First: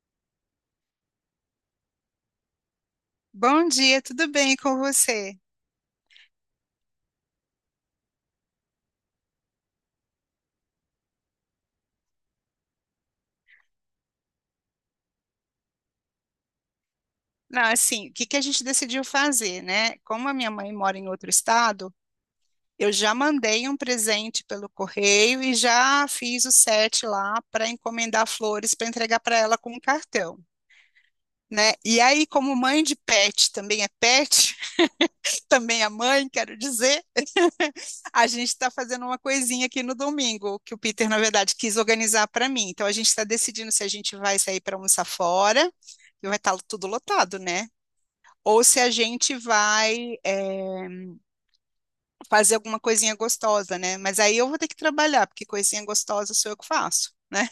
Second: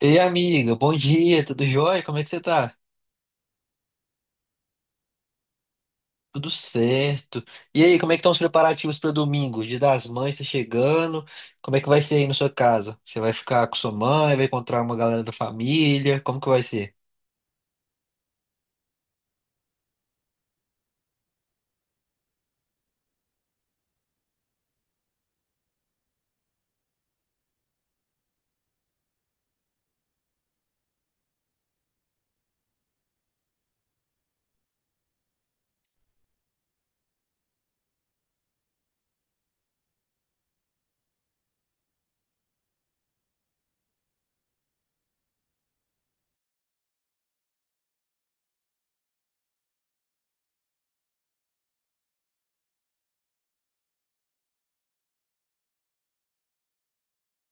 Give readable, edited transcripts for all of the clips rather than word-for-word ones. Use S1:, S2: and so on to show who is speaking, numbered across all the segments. S1: Ei, amiga, bom dia, tudo jóia? Como é que você tá?
S2: Bom dia, tudo bem com você?
S1: Tudo certo. E aí, como é que estão os preparativos para domingo? Dia das Mães tá chegando. Como é que vai ser aí na sua casa? Você vai ficar com sua mãe, vai encontrar uma galera da família? Como que vai ser?
S2: Não, assim, o que que a gente decidiu fazer, né? Como a minha mãe mora em outro estado, eu já mandei um presente pelo correio e já fiz o set lá para encomendar flores para entregar para ela com um cartão, né? E aí, como mãe de pet, também é pet, também é mãe, quero dizer. A gente está fazendo uma coisinha aqui no domingo, que o Peter, na verdade, quis organizar para mim. Então, a gente está decidindo se a gente vai sair para almoçar fora, e vai estar tudo lotado, né? Ou se a gente vai, fazer alguma coisinha gostosa, né? Mas aí eu vou ter que trabalhar, porque coisinha gostosa sou eu que faço. Né?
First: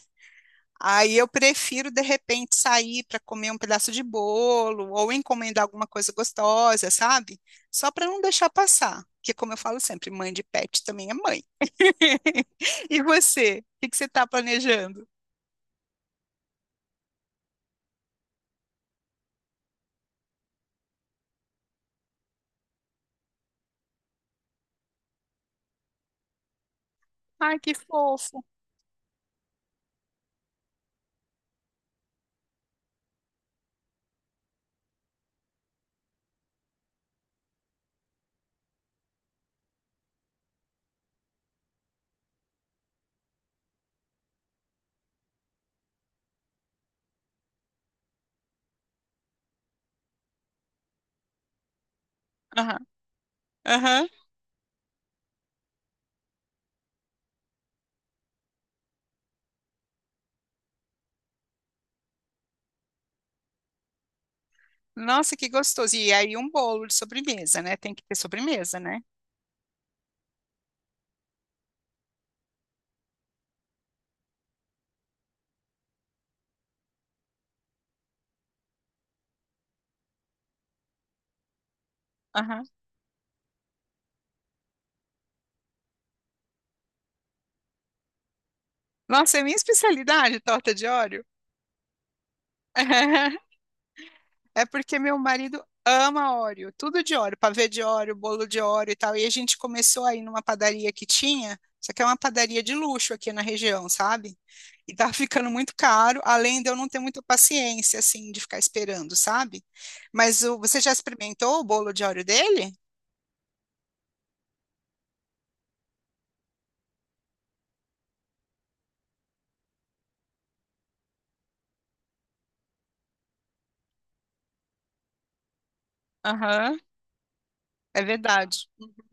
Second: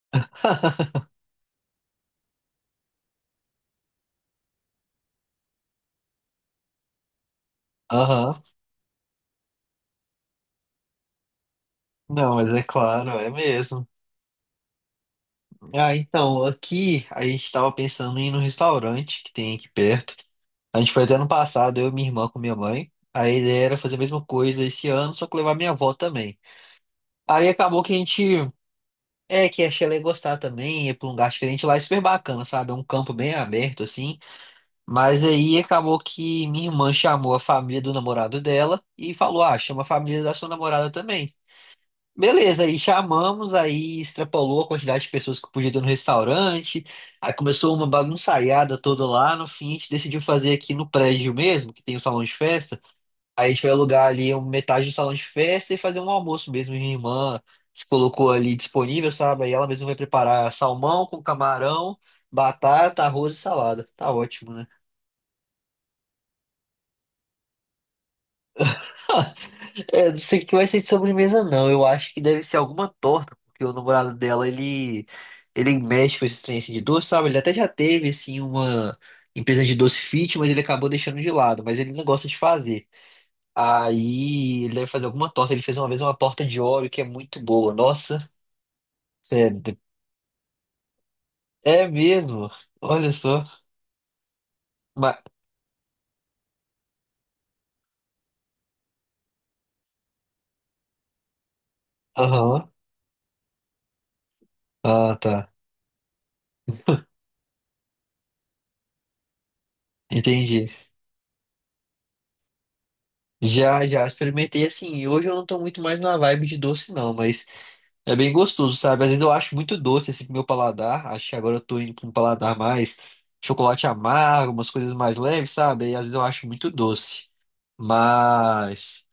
S2: Aí eu prefiro de repente sair para comer um pedaço de bolo ou encomendar alguma coisa gostosa, sabe? Só para não
S1: Aham.
S2: deixar passar, porque como eu falo sempre, mãe de pet também é mãe.
S1: Não, mas é
S2: E
S1: claro, é
S2: você? O
S1: mesmo.
S2: que que você está planejando?
S1: Ah, então, aqui a gente tava pensando em ir no restaurante que tem aqui perto. A gente foi até ano passado, eu e minha irmã com minha mãe. A ideia era fazer a mesma coisa esse ano, só que levar minha avó também. Aí
S2: Ai, que
S1: acabou que a gente...
S2: fofo.
S1: É, que achei ela ia gostar também, ir pra um lugar diferente lá, é super bacana, sabe? É um campo bem aberto, assim. Mas aí acabou que minha irmã chamou a família do namorado dela e falou: "Ah, chama a família da sua namorada também." Beleza, aí chamamos, aí extrapolou a quantidade de pessoas que podia ter no restaurante, aí começou uma bagunçaiada toda lá. No fim, a gente decidiu fazer aqui no prédio mesmo, que tem o salão de festa.
S2: Aham,
S1: Aí a gente foi alugar
S2: aham.
S1: ali metade do salão de festa e fazer um almoço mesmo. Minha irmã se colocou ali disponível, sabe? Aí ela mesma vai preparar salmão com camarão, batata, arroz e salada. Tá ótimo, né?
S2: Nossa, que gostoso. E aí um bolo de sobremesa, né? Tem que ter sobremesa, né?
S1: É, eu não sei o que vai ser de sobremesa, não. Eu acho que deve ser alguma torta, porque o namorado dela, ele mexe com esse trem assim, de doce, sabe? Ele até já teve, assim, uma empresa de doce fit, mas ele acabou deixando de lado. Mas ele não gosta de
S2: Aham.
S1: fazer. Aí ele deve fazer alguma torta. Ele fez uma vez uma torta de Oreo que é muito boa. Nossa.
S2: Nossa, é minha
S1: Sério?
S2: especialidade, torta de óleo.
S1: É mesmo? Olha só.
S2: É porque
S1: Mas...
S2: meu marido ama Oreo, tudo de Oreo, pavê de Oreo, bolo de Oreo e tal. E a gente começou aí numa padaria que tinha, só que é uma padaria
S1: Aham.
S2: de luxo aqui na região, sabe? E tá
S1: Ah,
S2: ficando
S1: tá.
S2: muito caro, além de eu não ter muita paciência, assim, de ficar esperando, sabe? Mas
S1: Entendi.
S2: você já experimentou o bolo de Oreo dele?
S1: Já, já experimentei assim. E hoje eu não tô muito mais na vibe de doce, não, mas é bem gostoso, sabe? Às vezes eu acho muito doce assim pro meu paladar. Acho que agora eu tô indo pra um paladar mais chocolate amargo, umas coisas mais leves, sabe? E às vezes eu acho muito
S2: Aham,
S1: doce.
S2: é verdade.
S1: Mas...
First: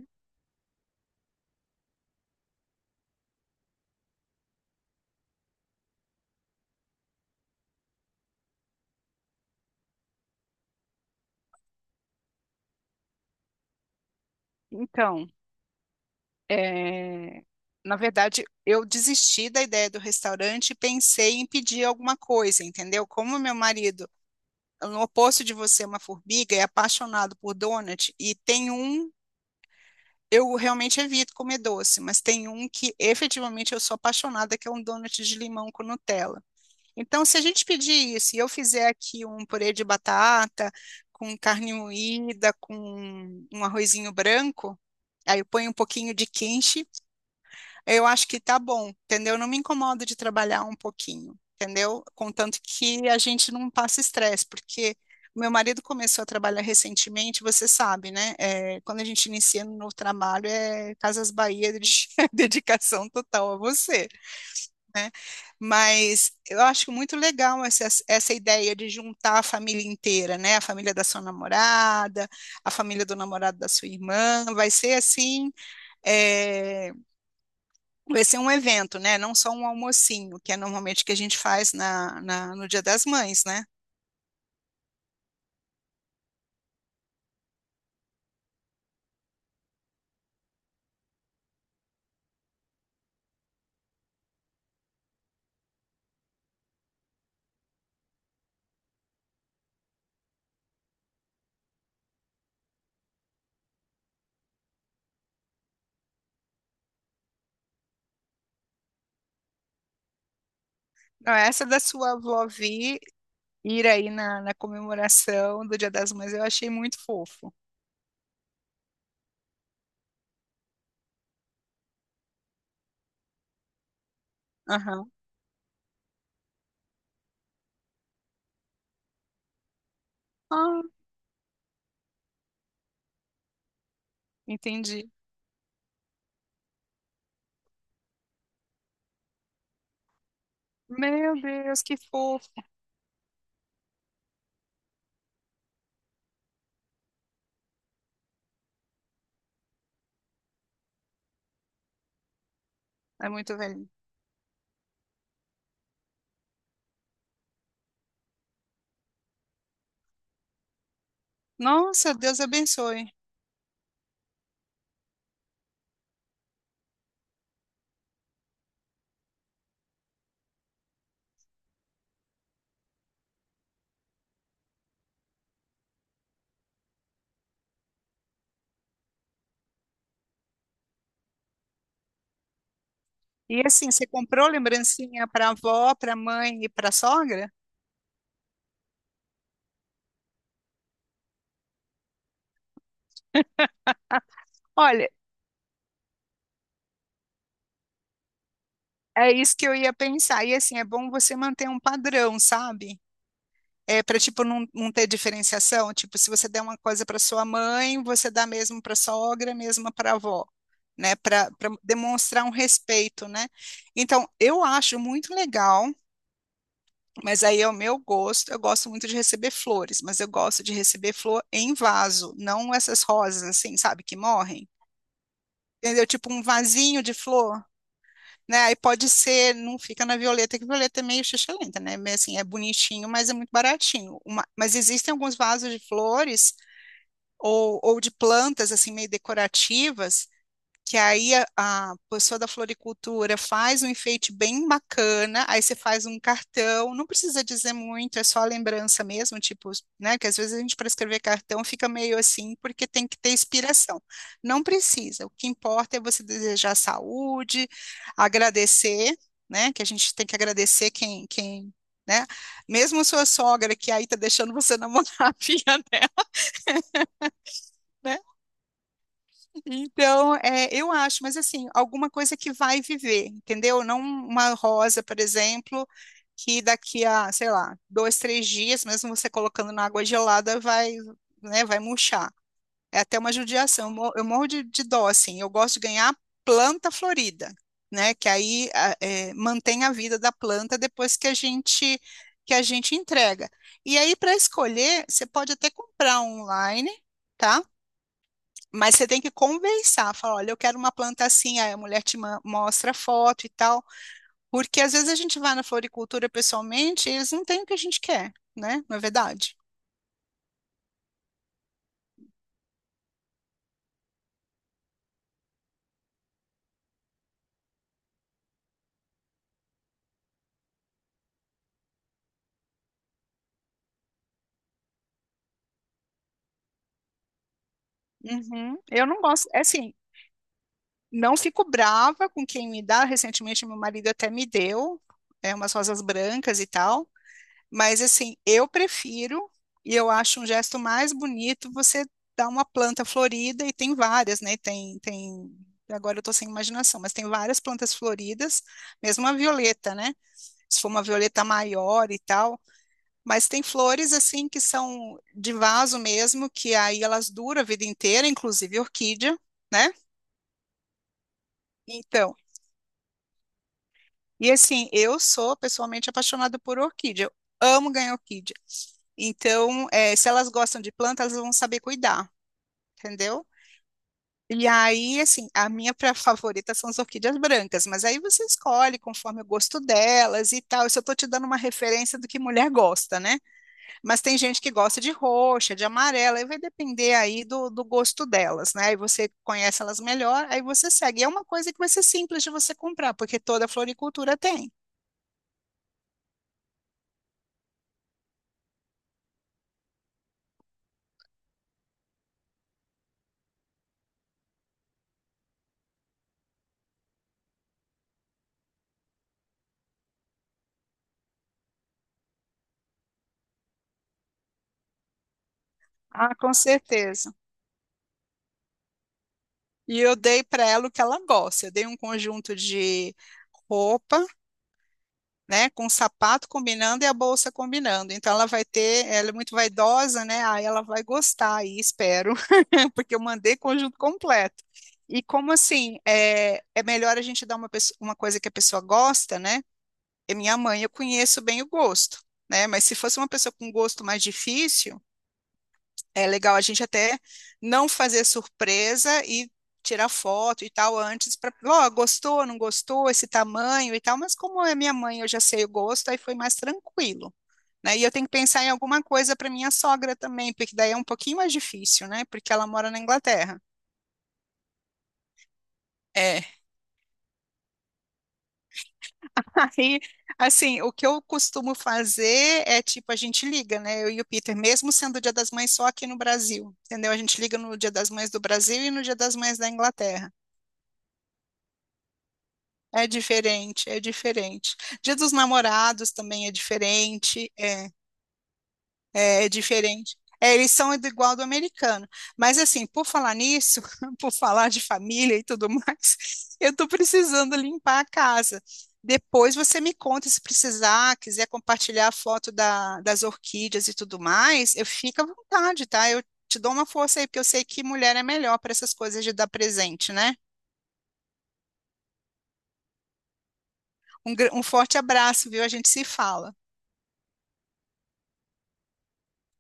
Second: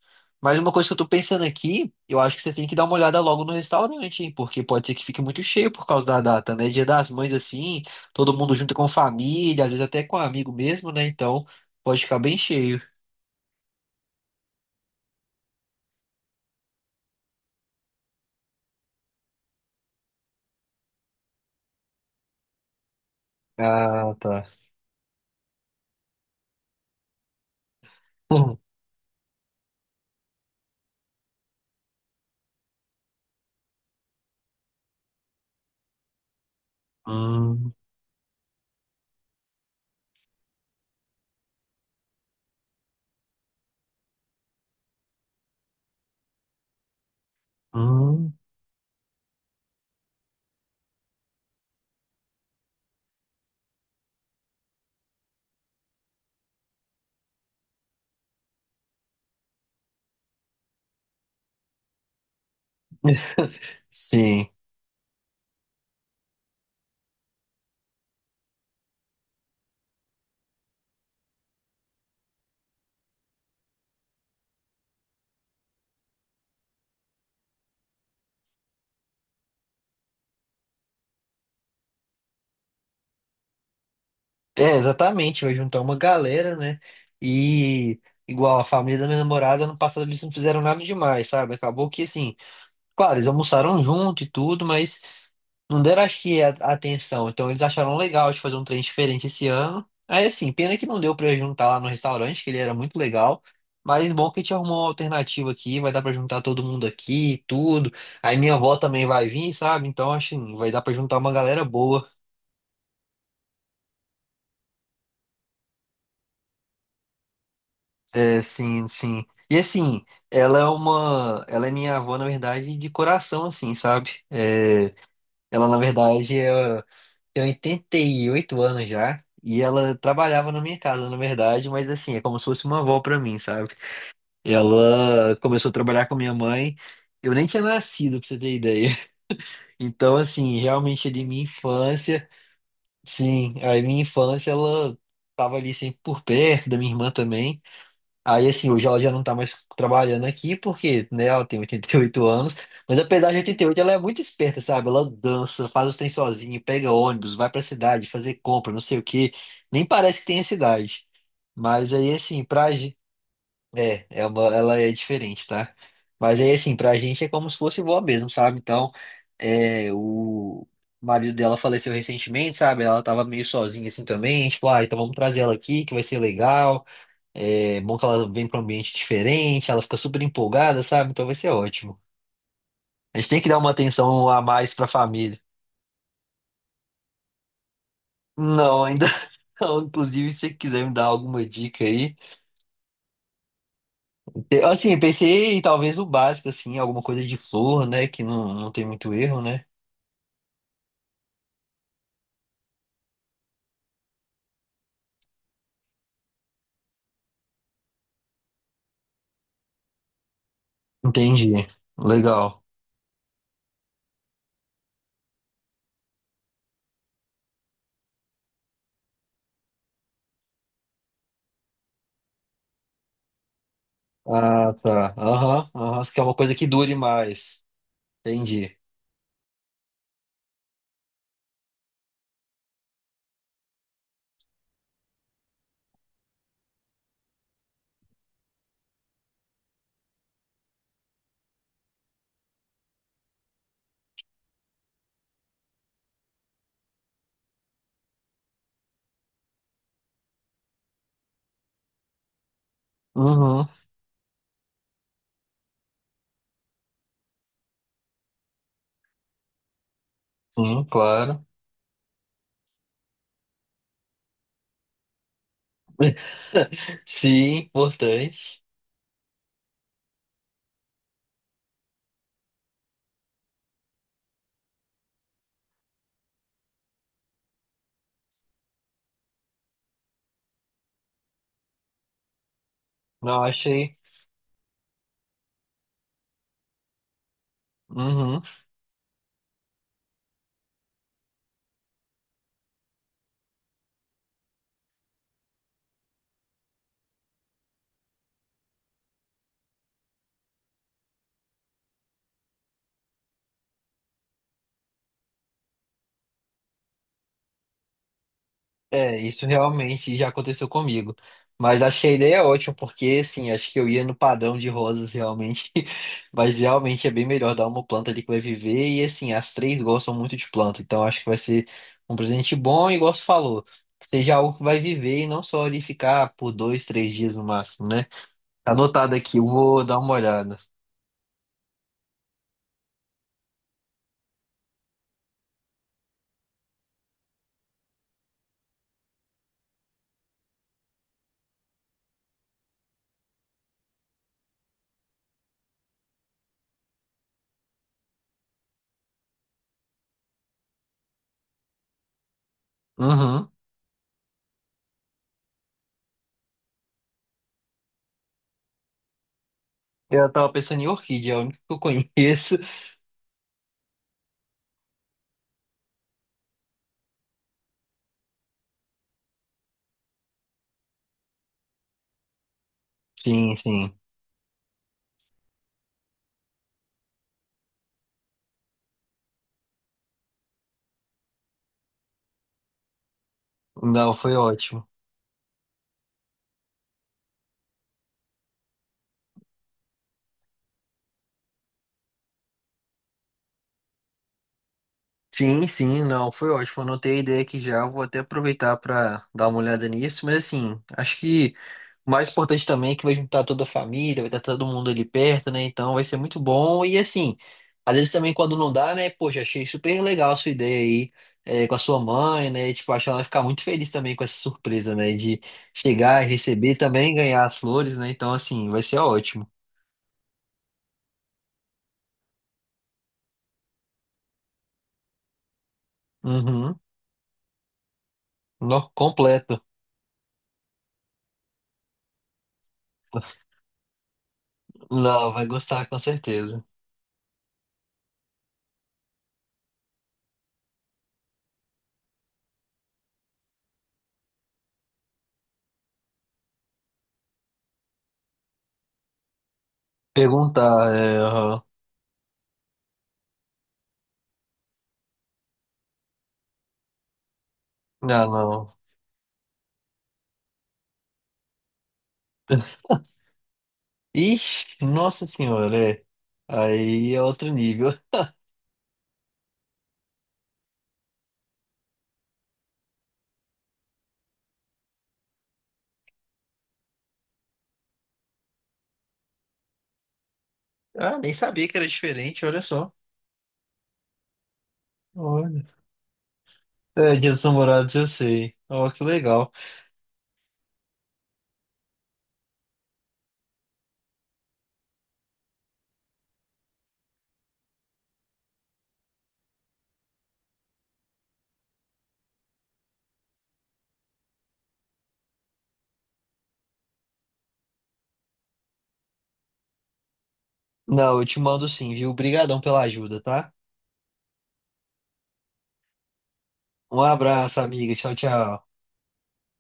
S1: Mas uma coisa que eu tô pensando aqui, eu acho que você tem que dar uma olhada logo no restaurante, hein? Porque pode ser que fique muito cheio por causa da data, né? Dia das Mães, assim, todo mundo junto com família, às vezes até com um amigo mesmo, né? Então pode ficar bem cheio.
S2: Então, é, na verdade, eu desisti da ideia do restaurante e pensei em pedir alguma coisa, entendeu? Como meu marido
S1: Ah, tá.
S2: no oposto de você, é uma formiga, é apaixonado por donut e
S1: Hum,
S2: tem um. Eu realmente evito comer doce, mas tem um que efetivamente eu sou apaixonada, que é um donut de limão com Nutella. Então, se a gente
S1: hum.
S2: pedir isso e eu fizer aqui um purê de batata com carne moída, com um arrozinho branco, aí eu ponho um pouquinho de quenche, eu acho
S1: Hum.
S2: que tá bom, entendeu? Não me incomodo de trabalhar um pouquinho, entendeu? Contanto que a gente não passa estresse, porque o meu marido começou a trabalhar recentemente, você sabe, né? É, quando a gente inicia no novo trabalho, é Casas Bahia, de dedicação total a você.
S1: Sim,
S2: Mas eu acho muito legal essa ideia de juntar a família inteira, né? A família da sua namorada, a família do namorado da sua irmã, vai ser assim. é, Vai ser um evento, né? Não só um almocinho, que é normalmente que a gente faz no Dia das Mães, né?
S1: é exatamente. Vai juntar uma galera, né? E igual a família da minha namorada, ano passado eles não fizeram nada demais, sabe? Acabou que assim, claro, eles almoçaram junto e tudo, mas não deram, acho que, a atenção. Então eles acharam legal de fazer um trem diferente esse ano. Aí assim, pena que não deu pra juntar lá no restaurante, que ele era muito legal. Mas bom que a gente arrumou uma alternativa aqui, vai dar pra juntar todo mundo aqui, tudo. Aí minha avó também vai vir, sabe? Então acho que vai dar pra juntar uma
S2: Não,
S1: galera
S2: essa da
S1: boa.
S2: sua avó Vi ir aí na comemoração do Dia das Mães, eu achei muito fofo.
S1: É, sim, sim. E assim, ela é minha avó, na verdade, de coração, assim, sabe? É,
S2: Aham.
S1: ela, na verdade, tem 88 anos já e ela trabalhava na minha
S2: Ah,
S1: casa, na verdade, mas assim, é como se fosse uma avó pra mim, sabe?
S2: entendi.
S1: Ela começou a trabalhar com minha mãe, eu nem tinha nascido, pra você ter ideia. Então, assim, realmente ali minha
S2: Meu Deus, que
S1: infância,
S2: fofo.
S1: sim, a minha infância ela tava ali sempre por perto da minha irmã também. Aí, assim, hoje ela já não tá mais trabalhando aqui, porque, né, ela tem 88 anos, mas
S2: É
S1: apesar de
S2: muito
S1: 88,
S2: velhinho.
S1: ela é muito esperta, sabe? Ela dança, faz os trem sozinha, pega ônibus, vai pra cidade fazer compra, não sei o quê. Nem parece que tem a cidade. Mas aí,
S2: Nossa, Deus
S1: assim, pra gente...
S2: abençoe.
S1: Ela é diferente, tá? Mas aí, assim, pra gente é como se fosse vó mesmo, sabe? Então, é, o marido dela faleceu recentemente, sabe? Ela tava meio sozinha, assim, também. Tipo, ah, então vamos trazer ela aqui, que vai ser legal. É bom que ela vem para um ambiente diferente, ela fica super empolgada, sabe? Então vai ser ótimo. A gente tem que dar
S2: E
S1: uma
S2: assim, você
S1: atenção a
S2: comprou
S1: mais para a
S2: lembrancinha
S1: família.
S2: para avó, para mãe e para sogra?
S1: Não, ainda não. Inclusive, se você quiser me dar alguma dica aí. Assim, eu
S2: Olha,
S1: pensei em talvez o básico, assim, alguma coisa de flor, né? Que não tem muito
S2: é
S1: erro,
S2: isso
S1: né?
S2: que eu ia pensar. E assim, é bom você manter um padrão, sabe? É para tipo não ter diferenciação, tipo, se você der uma coisa para sua mãe, você dá mesmo para sogra, mesmo para avó, né? Para
S1: Entendi.
S2: demonstrar um
S1: Legal.
S2: respeito, né? Então, eu acho muito legal, mas aí é o meu gosto. Eu gosto muito de receber flores, mas eu gosto de receber flor em vaso, não essas rosas assim, sabe, que morrem.
S1: Ah, tá. Aham, aham.
S2: Entendeu?
S1: Você quer
S2: Tipo
S1: uma
S2: um
S1: coisa que dure
S2: vasinho de
S1: mais.
S2: flor, né? Aí
S1: Entendi.
S2: pode ser, não fica na Violeta, que Violeta é meio xixa, né? Mas, assim, é bonitinho, mas é muito baratinho. Mas existem alguns vasos de flores ou de plantas, assim, meio decorativas, que aí a pessoa da floricultura faz um enfeite bem bacana, aí você faz um cartão, não precisa dizer muito, é só a lembrança mesmo, tipo, né, que às vezes a gente para escrever cartão fica meio assim, porque tem que ter
S1: Uhum,
S2: inspiração. Não precisa, o que importa é você desejar saúde, agradecer, né, que a gente tem que
S1: sim,
S2: agradecer
S1: claro.
S2: né, mesmo sua sogra que aí tá deixando você namorar a filha dela,
S1: Sim,
S2: né.
S1: importante.
S2: Então, é, eu acho, mas assim, alguma coisa que vai viver, entendeu? Não uma rosa, por exemplo, que daqui a, sei lá, dois, três dias, mesmo você colocando na água gelada, vai, né, vai murchar. É até uma
S1: Não,
S2: judiação.
S1: achei.
S2: Eu morro de dó, assim. Eu gosto de ganhar planta florida, né? Que
S1: Uhum.
S2: aí mantém a vida da planta depois que a gente entrega. E aí, para escolher, você pode até comprar online, tá? Mas você tem que conversar, falar, olha, eu quero uma planta assim, aí a mulher mostra a foto e tal, porque às vezes a gente vai na floricultura pessoalmente e eles não têm o que a gente quer, né? Não é
S1: É, isso
S2: verdade?
S1: realmente já aconteceu comigo. Mas achei a ideia é ótima, porque assim, acho que eu ia no padrão de rosas realmente. Mas realmente é bem melhor dar uma planta ali que vai viver. E assim, as três gostam muito de planta. Então acho que vai ser um presente bom, e igual você falou, que seja algo que vai viver e não só ali ficar por 2, 3 dias no máximo, né? Tá
S2: Uhum. Eu
S1: anotado
S2: não
S1: aqui, eu
S2: gosto, é
S1: vou
S2: assim,
S1: dar uma olhada.
S2: não fico brava com quem me dá. Recentemente, meu marido até me deu, é, umas rosas brancas e tal. Mas, assim, eu prefiro e eu acho um gesto mais bonito você dar uma planta florida, e tem várias, né? Tem, tem. Agora eu tô sem imaginação, mas tem várias plantas floridas, mesmo a violeta, né? Se for uma violeta maior e tal. Mas
S1: Uhum.
S2: tem flores, assim, que são de vaso mesmo, que aí elas duram a vida inteira, inclusive orquídea, né?
S1: Eu tava pensando em orquídea, é a única que eu
S2: Então.
S1: conheço.
S2: E assim, eu sou pessoalmente apaixonada por orquídea. Eu amo ganhar orquídea. Então, se elas gostam de plantas, elas vão saber cuidar, entendeu?
S1: Sim, sim.
S2: E aí, assim, a minha favorita são as orquídeas brancas, mas aí você escolhe conforme o gosto delas e tal. Isso eu tô te dando uma referência do que mulher gosta, né?
S1: Não,
S2: Mas
S1: foi
S2: tem gente que
S1: ótimo.
S2: gosta de roxa, de amarela, e vai depender aí do gosto delas, né? Aí você conhece elas melhor, aí você segue. E é uma coisa que vai ser simples de você comprar, porque toda floricultura tem.
S1: Sim, sim, não, foi ótimo. Anotei a ideia aqui já, vou até aproveitar para dar uma olhada nisso, mas assim, acho que o mais importante também é que vai juntar toda a família, vai estar todo mundo ali perto, né? Então vai ser muito bom. E assim, às vezes também quando não dá, né? Poxa, achei super legal a sua ideia aí, é, com a sua mãe, né? Tipo, acho que ela vai ficar muito feliz também com essa surpresa, né? De chegar e
S2: Ah, com
S1: receber também,
S2: certeza.
S1: ganhar as flores, né? Então, assim, vai ser ótimo.
S2: E eu dei para ela o que ela gosta. Eu dei um conjunto de roupa, né, com sapato
S1: Uhum.
S2: combinando e a bolsa combinando. Então ela vai
S1: No,
S2: ter, ela é muito
S1: completo.
S2: vaidosa, né? Aí ela vai gostar aí, espero, porque eu mandei conjunto completo. E
S1: Não, vai
S2: como
S1: gostar com
S2: assim,
S1: certeza.
S2: é melhor a gente dar uma, uma coisa que a pessoa gosta, né? E minha mãe, eu conheço bem o gosto, né? Mas se fosse uma pessoa com gosto mais difícil é legal a gente até não fazer surpresa e tirar foto e
S1: Perguntar,
S2: tal
S1: é,
S2: antes para,
S1: aham.
S2: ó, gostou, não gostou, esse tamanho e tal, mas como é minha mãe, eu já sei o gosto, aí foi mais tranquilo, né? E eu
S1: Ah,
S2: tenho que pensar em
S1: não.
S2: alguma coisa para minha sogra também, porque daí é um pouquinho mais difícil, né? Porque ela mora na Inglaterra.
S1: Ixi, nossa senhora, é.
S2: É.
S1: Aí é outro nível.
S2: Aí, assim, o que eu costumo fazer é tipo, a gente liga, né? Eu e o Peter, mesmo sendo o Dia das Mães só aqui no Brasil, entendeu? A gente liga no Dia das Mães do Brasil e no Dia das Mães da Inglaterra.
S1: Ah, nem sabia que era diferente, olha só.
S2: É diferente, é diferente. Dia dos
S1: Olha.
S2: Namorados também é
S1: É, Dia dos
S2: diferente,
S1: Namorados, eu sei. Ó, que
S2: é
S1: legal.
S2: diferente. É, eles são igual do americano. Mas assim, por falar nisso, por falar de família e tudo mais, eu tô precisando limpar a casa. Depois você me conta se precisar, quiser compartilhar a foto das orquídeas e tudo mais, eu fico à vontade, tá? Eu te dou uma força aí, porque eu sei que mulher é melhor para essas coisas de dar presente, né?
S1: Não, eu te mando sim, viu? Obrigadão pela ajuda, tá?
S2: Um forte abraço, viu? A gente se fala.
S1: Um abraço, amiga. Tchau, tchau.